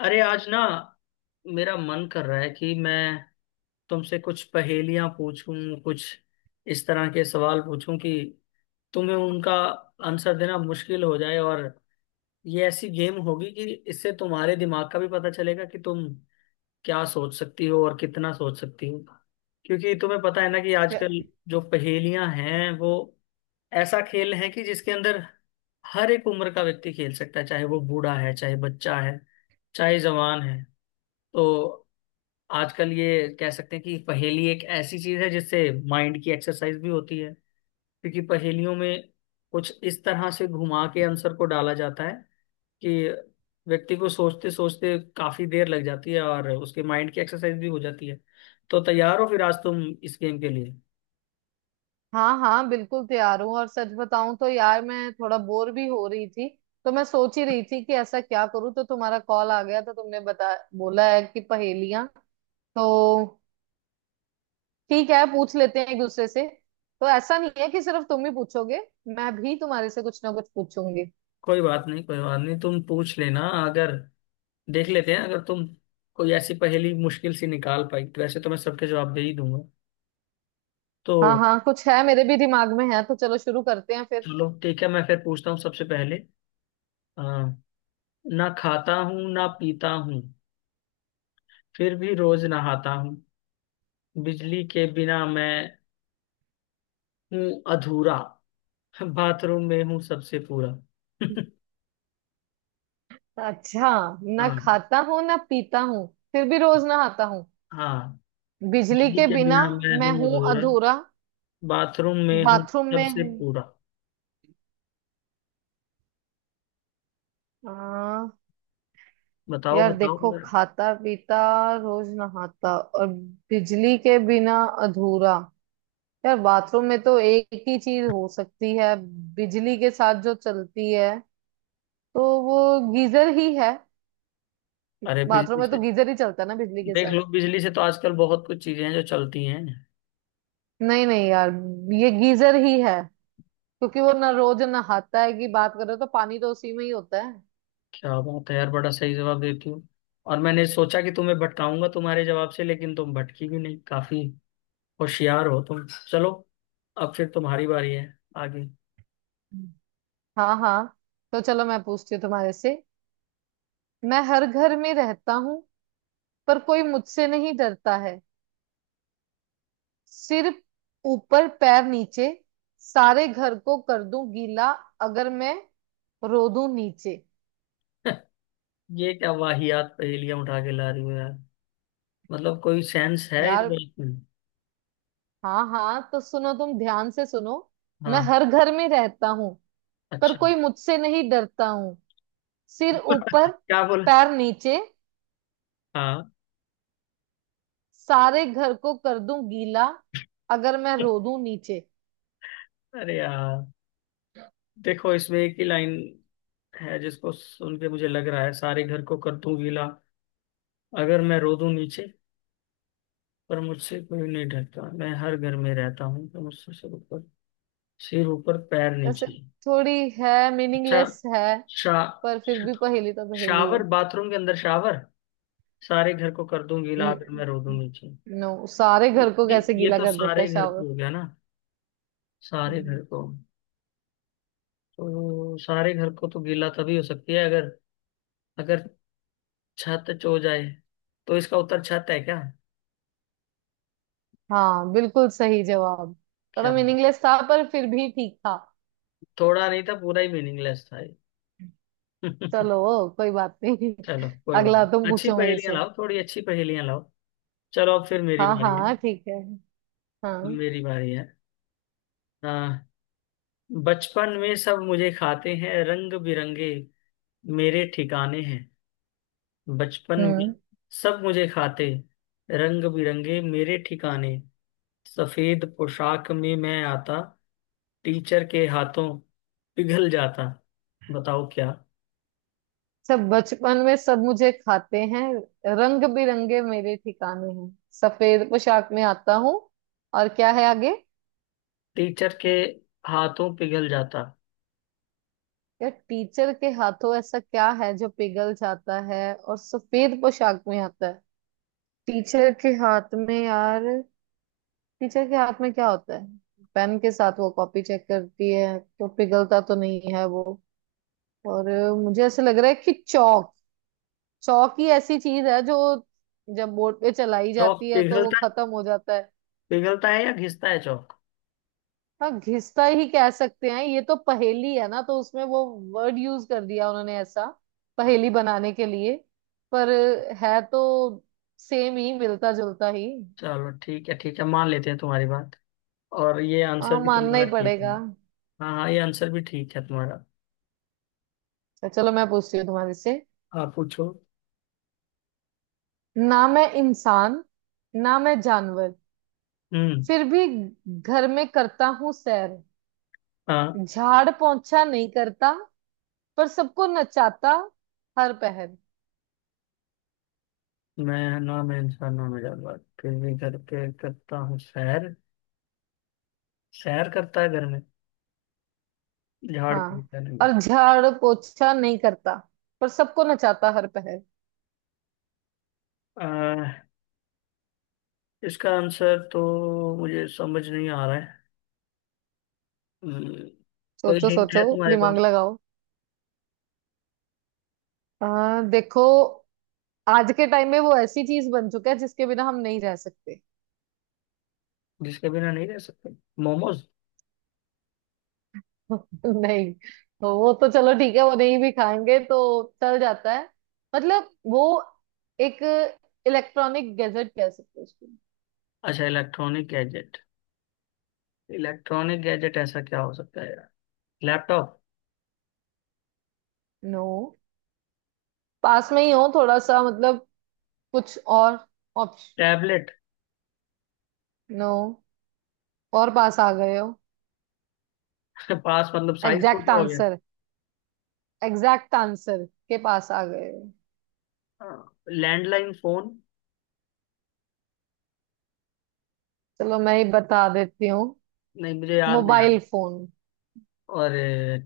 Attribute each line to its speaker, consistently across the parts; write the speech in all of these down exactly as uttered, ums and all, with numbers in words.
Speaker 1: अरे आज ना, मेरा मन कर रहा है कि मैं तुमसे कुछ पहेलियां पूछूं, कुछ इस तरह के सवाल पूछूं कि तुम्हें उनका आंसर देना मुश्किल हो जाए। और ये ऐसी गेम होगी कि इससे तुम्हारे दिमाग का भी पता चलेगा कि तुम क्या सोच सकती हो और कितना सोच सकती हो। क्योंकि तुम्हें पता है ना कि
Speaker 2: या-
Speaker 1: आजकल जो पहेलियां हैं वो ऐसा खेल है कि जिसके अंदर हर एक उम्र का व्यक्ति खेल सकता है, चाहे वो बूढ़ा है, चाहे बच्चा है, चाहे जवान है। तो आजकल ये कह सकते हैं कि पहेली एक ऐसी चीज है जिससे माइंड की एक्सरसाइज भी होती है। क्योंकि पहेलियों में कुछ इस तरह से घुमा के आंसर को डाला जाता है कि व्यक्ति को सोचते सोचते काफी देर लग जाती है और उसके माइंड की एक्सरसाइज भी हो जाती है। तो तैयार हो फिर आज तुम इस गेम के लिए?
Speaker 2: हाँ हाँ बिल्कुल तैयार हूँ। और सच बताऊं तो यार मैं थोड़ा बोर भी हो रही थी, तो मैं सोच ही रही थी कि ऐसा क्या करूँ। तो तुम्हारा कॉल आ गया, तो तुमने बता बोला है कि पहेलियां, तो ठीक है, पूछ लेते हैं एक दूसरे से। तो ऐसा नहीं है कि सिर्फ तुम ही पूछोगे, मैं भी तुम्हारे से कुछ ना कुछ पूछूंगी।
Speaker 1: कोई बात नहीं, कोई बात नहीं, तुम पूछ लेना। अगर देख लेते हैं, अगर तुम कोई ऐसी पहेली मुश्किल सी निकाल पाई, वैसे तो मैं सबके जवाब दे ही दूंगा। तो
Speaker 2: हाँ हाँ, कुछ है मेरे भी दिमाग में है, तो चलो शुरू करते हैं फिर।
Speaker 1: चलो ठीक है, मैं फिर पूछता हूँ सबसे पहले। हाँ। ना खाता हूँ ना पीता हूँ, फिर भी रोज नहाता हूँ। बिजली के बिना मैं हूँ अधूरा, बाथरूम में हूँ सबसे पूरा।
Speaker 2: अच्छा, ना
Speaker 1: हाँ।
Speaker 2: खाता हूँ ना पीता हूँ, फिर भी रोज नहाता हूँ,
Speaker 1: हाँ,
Speaker 2: बिजली
Speaker 1: बिजली
Speaker 2: के
Speaker 1: के
Speaker 2: बिना
Speaker 1: बिना मैं
Speaker 2: मैं
Speaker 1: हूँ
Speaker 2: हूँ
Speaker 1: अधूरा,
Speaker 2: अधूरा,
Speaker 1: बाथरूम में हूँ
Speaker 2: बाथरूम में
Speaker 1: सबसे
Speaker 2: हूँ।
Speaker 1: पूरा।
Speaker 2: हाँ।
Speaker 1: बताओ
Speaker 2: यार
Speaker 1: बताओ
Speaker 2: देखो,
Speaker 1: जरा।
Speaker 2: खाता पीता, रोज नहाता और बिजली के बिना अधूरा, यार बाथरूम में तो एक ही चीज हो सकती है बिजली के साथ जो चलती है, तो वो गीजर ही है।
Speaker 1: अरे
Speaker 2: बाथरूम
Speaker 1: बिजली
Speaker 2: में तो
Speaker 1: से,
Speaker 2: गीजर ही चलता है ना बिजली के
Speaker 1: देख
Speaker 2: साथ।
Speaker 1: लो बिजली से तो आजकल बहुत कुछ चीजें हैं जो चलती हैं।
Speaker 2: नहीं नहीं यार, ये गीजर ही है, क्योंकि वो ना रोज नहाता है कि बात करो तो पानी तो उसी में ही होता है।
Speaker 1: क्या बात है यार, बड़ा सही जवाब देती हो। और मैंने सोचा कि तुम्हें भटकाऊंगा तुम्हारे जवाब से, लेकिन तुम भटकी भी नहीं। काफी होशियार हो तुम। चलो, अब फिर तुम्हारी बारी है आगे।
Speaker 2: हाँ हाँ, तो चलो मैं पूछती हूँ तुम्हारे से। मैं हर घर में रहता हूँ, पर कोई मुझसे नहीं डरता है। सिर ऊपर पैर नीचे, सारे घर को कर दूं गीला, अगर मैं रो दूं नीचे।
Speaker 1: ये क्या वाहियात पहेलियां उठा के ला रही हो यार। मतलब कोई सेंस है इस
Speaker 2: यार,
Speaker 1: बात में।
Speaker 2: हाँ हाँ तो सुनो, तुम ध्यान से सुनो। मैं
Speaker 1: हाँ।
Speaker 2: हर घर में रहता हूँ, पर
Speaker 1: अच्छा।
Speaker 2: कोई मुझसे नहीं डरता हूँ। सिर ऊपर
Speaker 1: क्या बोला?
Speaker 2: पैर नीचे,
Speaker 1: हाँ।
Speaker 2: सारे घर को कर दूं गीला, अगर मैं रो दूं नीचे।
Speaker 1: अरे यार, देखो इसमें एक ही लाइन है जिसको सुन के मुझे लग रहा है सारे घर को कर दूं गीला अगर मैं रो दूं नीचे। पर मुझसे कोई नहीं डरता, मैं हर घर में रहता हूँ, तो मुझसे सब ऊपर, सिर ऊपर पैर
Speaker 2: वैसे
Speaker 1: नीचे।
Speaker 2: थोड़ी है,
Speaker 1: अच्छा,
Speaker 2: मीनिंगलेस है,
Speaker 1: शा
Speaker 2: पर फिर भी पहेली तो पहेली है।
Speaker 1: शावर, बाथरूम के अंदर शावर। सारे घर को कर दूं गीला आकर मैं
Speaker 2: न-
Speaker 1: रो दूंगी जी।
Speaker 2: नो, सारे घर को
Speaker 1: ये
Speaker 2: कैसे
Speaker 1: ये
Speaker 2: गीला
Speaker 1: तो
Speaker 2: कर देता
Speaker 1: सारे
Speaker 2: है
Speaker 1: घर
Speaker 2: शावर।
Speaker 1: को हो गया ना। सारे
Speaker 2: हम्म,
Speaker 1: घर को। तो सारे घर को तो गीला तभी हो सकती है अगर अगर छत चो जाए। तो इसका उत्तर छत है क्या?
Speaker 2: हाँ बिल्कुल सही जवाब। थोड़ा
Speaker 1: क्या,
Speaker 2: मीनिंगलेस था पर फिर भी ठीक था।
Speaker 1: थोड़ा नहीं था, पूरा ही मीनिंगलेस था ये।
Speaker 2: चलो, कोई बात नहीं।
Speaker 1: चलो, कोई बात
Speaker 2: अगला तुम
Speaker 1: नहीं। अच्छी
Speaker 2: पूछो मेरे
Speaker 1: पहेलियां
Speaker 2: से।
Speaker 1: लाओ, थोड़ी अच्छी पहेलियां लाओ। चलो अब फिर मेरी
Speaker 2: हाँ
Speaker 1: बारी है।
Speaker 2: हाँ ठीक है। हाँ।
Speaker 1: मेरी बारी है। आ, बचपन में सब मुझे खाते हैं, रंग बिरंगे मेरे ठिकाने हैं। बचपन में
Speaker 2: हम्म।
Speaker 1: सब मुझे खाते, रंग बिरंगे मेरे ठिकाने। सफेद पोशाक में मैं आता, टीचर के हाथों पिघल जाता। बताओ क्या।
Speaker 2: सब बचपन में सब मुझे खाते हैं, रंग बिरंगे मेरे ठिकाने हैं, सफेद पोशाक में आता हूँ, और क्या है आगे?
Speaker 1: टीचर के हाथों पिघल जाता।
Speaker 2: या टीचर के हाथों ऐसा क्या है जो पिघल जाता है और सफेद पोशाक में आता है? टीचर के हाथ में यार, टीचर के हाथ में क्या होता है? पेन के साथ वो कॉपी चेक करती है, तो पिघलता तो नहीं है वो। और अ, मुझे ऐसे लग रहा है कि चौक, चौक ही ऐसी चीज है जो जब बोर्ड पे चलाई
Speaker 1: चौक
Speaker 2: जाती है तो वो
Speaker 1: पिघलता?
Speaker 2: खत्म हो जाता है।
Speaker 1: पिघलता है या घिसता है चौक?
Speaker 2: हाँ, घिसता ही कह सकते हैं, ये तो पहेली है ना, तो उसमें वो वर्ड यूज कर दिया उन्होंने ऐसा पहेली बनाने के लिए। पर अ, है तो सेम ही, मिलता जुलता ही।
Speaker 1: चलो ठीक है, ठीक है, मान लेते हैं तुम्हारी बात। और ये
Speaker 2: हाँ,
Speaker 1: आंसर भी
Speaker 2: मानना ही
Speaker 1: तुम्हारा ठीक है।
Speaker 2: पड़ेगा।
Speaker 1: हाँ हाँ, ये आंसर भी ठीक है तुम्हारा।
Speaker 2: तो चलो मैं पूछती हूँ तुम्हारे से।
Speaker 1: आप पूछो।
Speaker 2: ना मैं इंसान, ना मैं जानवर,
Speaker 1: हम्म।
Speaker 2: फिर भी घर में करता हूँ सैर।
Speaker 1: हाँ।
Speaker 2: झाड़ पोंछा नहीं करता, पर सबको नचाता हर पहर।
Speaker 1: मैं ना, मैं इंसानों में जानवर फिर भी घर पे करता हूँ सैर। सैर करता है घर में, झाड़
Speaker 2: हाँ,
Speaker 1: फूकता नहीं।
Speaker 2: और झाड़ पोंछा नहीं करता, पर सबको नचाता हर पहर।
Speaker 1: अह, इसका आंसर तो मुझे समझ नहीं आ रहा है। हम्म, कोई
Speaker 2: सोचो
Speaker 1: हिंट है
Speaker 2: सोचो,
Speaker 1: तुम्हारे
Speaker 2: दिमाग
Speaker 1: पास?
Speaker 2: लगाओ। आ, देखो, आज के टाइम में वो ऐसी चीज बन चुका है जिसके बिना हम नहीं रह सकते।
Speaker 1: जिसके बिना नहीं रह सकते। मोमोज?
Speaker 2: नहीं, तो वो तो चलो ठीक है, वो नहीं भी खाएंगे तो चल जाता है। मतलब वो एक इलेक्ट्रॉनिक गैजेट कह सकते हैं उसको।
Speaker 1: अच्छा, इलेक्ट्रॉनिक गैजेट। इलेक्ट्रॉनिक गैजेट ऐसा क्या हो सकता है यार। लैपटॉप?
Speaker 2: नो, पास में ही हो थोड़ा सा, मतलब कुछ और ऑप्शन।
Speaker 1: टैबलेट?
Speaker 2: नो, और पास आ गए हो।
Speaker 1: पास मतलब साइज
Speaker 2: एग्जैक्ट
Speaker 1: छोटा हो गया।
Speaker 2: आंसर, एग्जैक्ट आंसर के पास आ गए हो।
Speaker 1: हाँ। Landline phone.
Speaker 2: चलो मैं ही बता देती हूँ,
Speaker 1: नहीं, मुझे याद नहीं आ रहा।
Speaker 2: Mobile phone.
Speaker 1: और?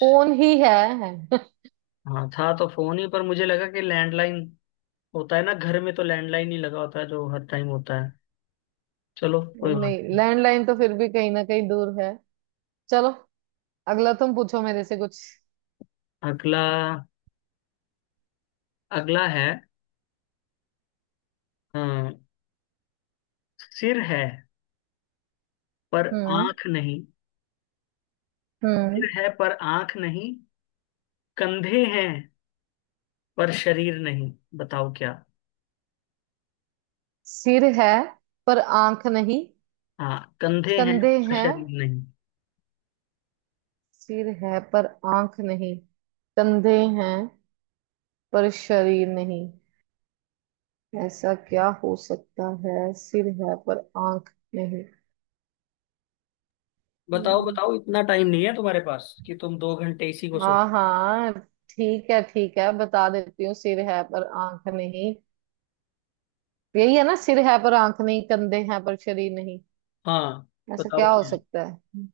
Speaker 2: फोन ही है, है।
Speaker 1: हाँ, था तो फोन ही, पर मुझे लगा कि लैंडलाइन होता है ना घर में, तो लैंडलाइन ही लगा होता है जो हर टाइम होता है। चलो, कोई बात
Speaker 2: नहीं,
Speaker 1: नहीं।
Speaker 2: लैंडलाइन तो फिर भी कहीं ना कहीं दूर है। चलो, अगला तुम पूछो मेरे से कुछ।
Speaker 1: अगला अगला है। हाँ, सिर है पर
Speaker 2: हम्म।
Speaker 1: आंख नहीं।
Speaker 2: हम्म।
Speaker 1: सिर है पर आंख नहीं, कंधे हैं पर शरीर नहीं। बताओ क्या।
Speaker 2: सिर है पर आंख नहीं,
Speaker 1: हाँ, कंधे हैं
Speaker 2: कंधे
Speaker 1: पर
Speaker 2: हैं।
Speaker 1: शरीर नहीं।
Speaker 2: सिर है पर आंख नहीं, कंधे हैं पर शरीर नहीं। ऐसा क्या हो सकता है, सिर है पर आंख नहीं?
Speaker 1: बताओ
Speaker 2: हम्म,
Speaker 1: बताओ, इतना टाइम नहीं है तुम्हारे पास कि तुम दो घंटे इसी को सोच।
Speaker 2: हाँ हाँ ठीक है, ठीक है बता देती हूँ, सिर है पर आंख नहीं, यही है ना, सिर है पर आंख नहीं, कंधे हैं पर शरीर नहीं,
Speaker 1: हाँ।
Speaker 2: ऐसा
Speaker 1: बताओ
Speaker 2: क्या हो
Speaker 1: क्या है?
Speaker 2: सकता है?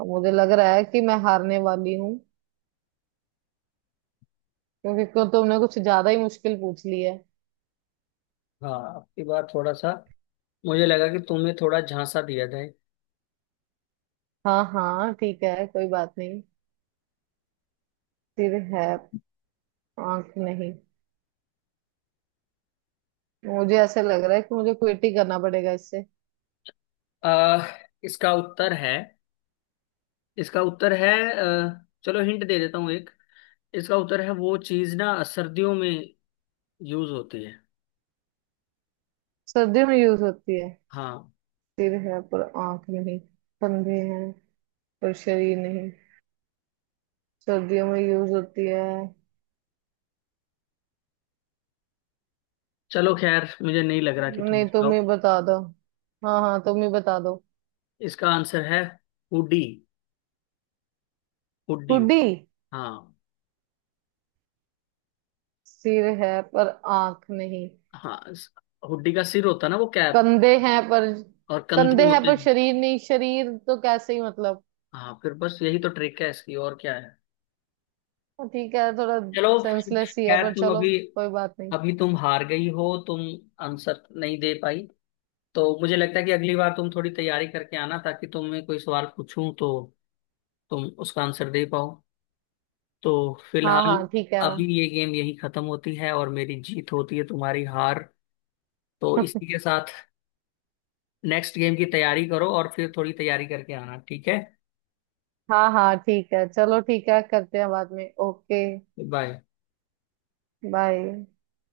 Speaker 2: अब मुझे लग रहा है कि मैं हारने वाली हूँ, क्योंकि को तुमने कुछ ज्यादा ही मुश्किल पूछ ली है।
Speaker 1: हाँ, आपकी बात थोड़ा सा, मुझे लगा कि तुम्हें थोड़ा झांसा दिया जाए।
Speaker 2: हाँ हाँ ठीक है, कोई बात नहीं। सिर है, आंख नहीं। मुझे ऐसे लग रहा है कि मुझे क्विट ही करना पड़ेगा इससे।
Speaker 1: आ, इसका उत्तर है, इसका उत्तर है, अ, चलो हिंट दे देता हूँ एक। इसका उत्तर है वो चीज ना सर्दियों में यूज होती है।
Speaker 2: सर्दियों में यूज होती है?
Speaker 1: हाँ।
Speaker 2: सिर है पर आंख नहीं, कंधे हैं पर शरीर नहीं, सर्दियों में यूज होती है।
Speaker 1: चलो खैर, मुझे नहीं लग रहा कि तुम
Speaker 2: नहीं तुम
Speaker 1: बताओ।
Speaker 2: ही बता दो, हाँ हाँ तुम ही बता दो।
Speaker 1: इसका आंसर है हुडी। हुडी।
Speaker 2: हुडी।
Speaker 1: हाँ।
Speaker 2: सिर है पर आंख नहीं,
Speaker 1: हाँ, इस- हुडी का सिर होता है ना वो कैप,
Speaker 2: कंधे हैं पर,
Speaker 1: और कंधे
Speaker 2: कंधे हैं
Speaker 1: होते
Speaker 2: पर
Speaker 1: हैं।
Speaker 2: शरीर नहीं, शरीर तो कैसे ही, मतलब।
Speaker 1: हाँ, फिर बस यही तो ट्रिक है इसकी, और क्या है।
Speaker 2: हाँ, ठीक है, थोड़ा
Speaker 1: चलो
Speaker 2: सेंसलेस ही है
Speaker 1: खैर,
Speaker 2: पर
Speaker 1: तुम
Speaker 2: चलो,
Speaker 1: अभी,
Speaker 2: कोई बात नहीं।
Speaker 1: अभी तुम हार गई हो तुम। आंसर नहीं दे पाई। तो मुझे लगता है कि अगली बार तुम थोड़ी तैयारी करके आना, ताकि तुम्हें कोई सवाल पूछूं तो तुम उसका आंसर दे पाओ। तो
Speaker 2: हाँ
Speaker 1: फिलहाल
Speaker 2: हाँ ठीक है।
Speaker 1: अभी ये गेम यही खत्म होती है और मेरी जीत होती है, तुम्हारी हार। तो इसी के साथ नेक्स्ट गेम की तैयारी करो और फिर थोड़ी तैयारी करके आना, ठीक है।
Speaker 2: हाँ हाँ ठीक है, चलो ठीक है, करते हैं बाद में। Okay,
Speaker 1: bye.
Speaker 2: बाय।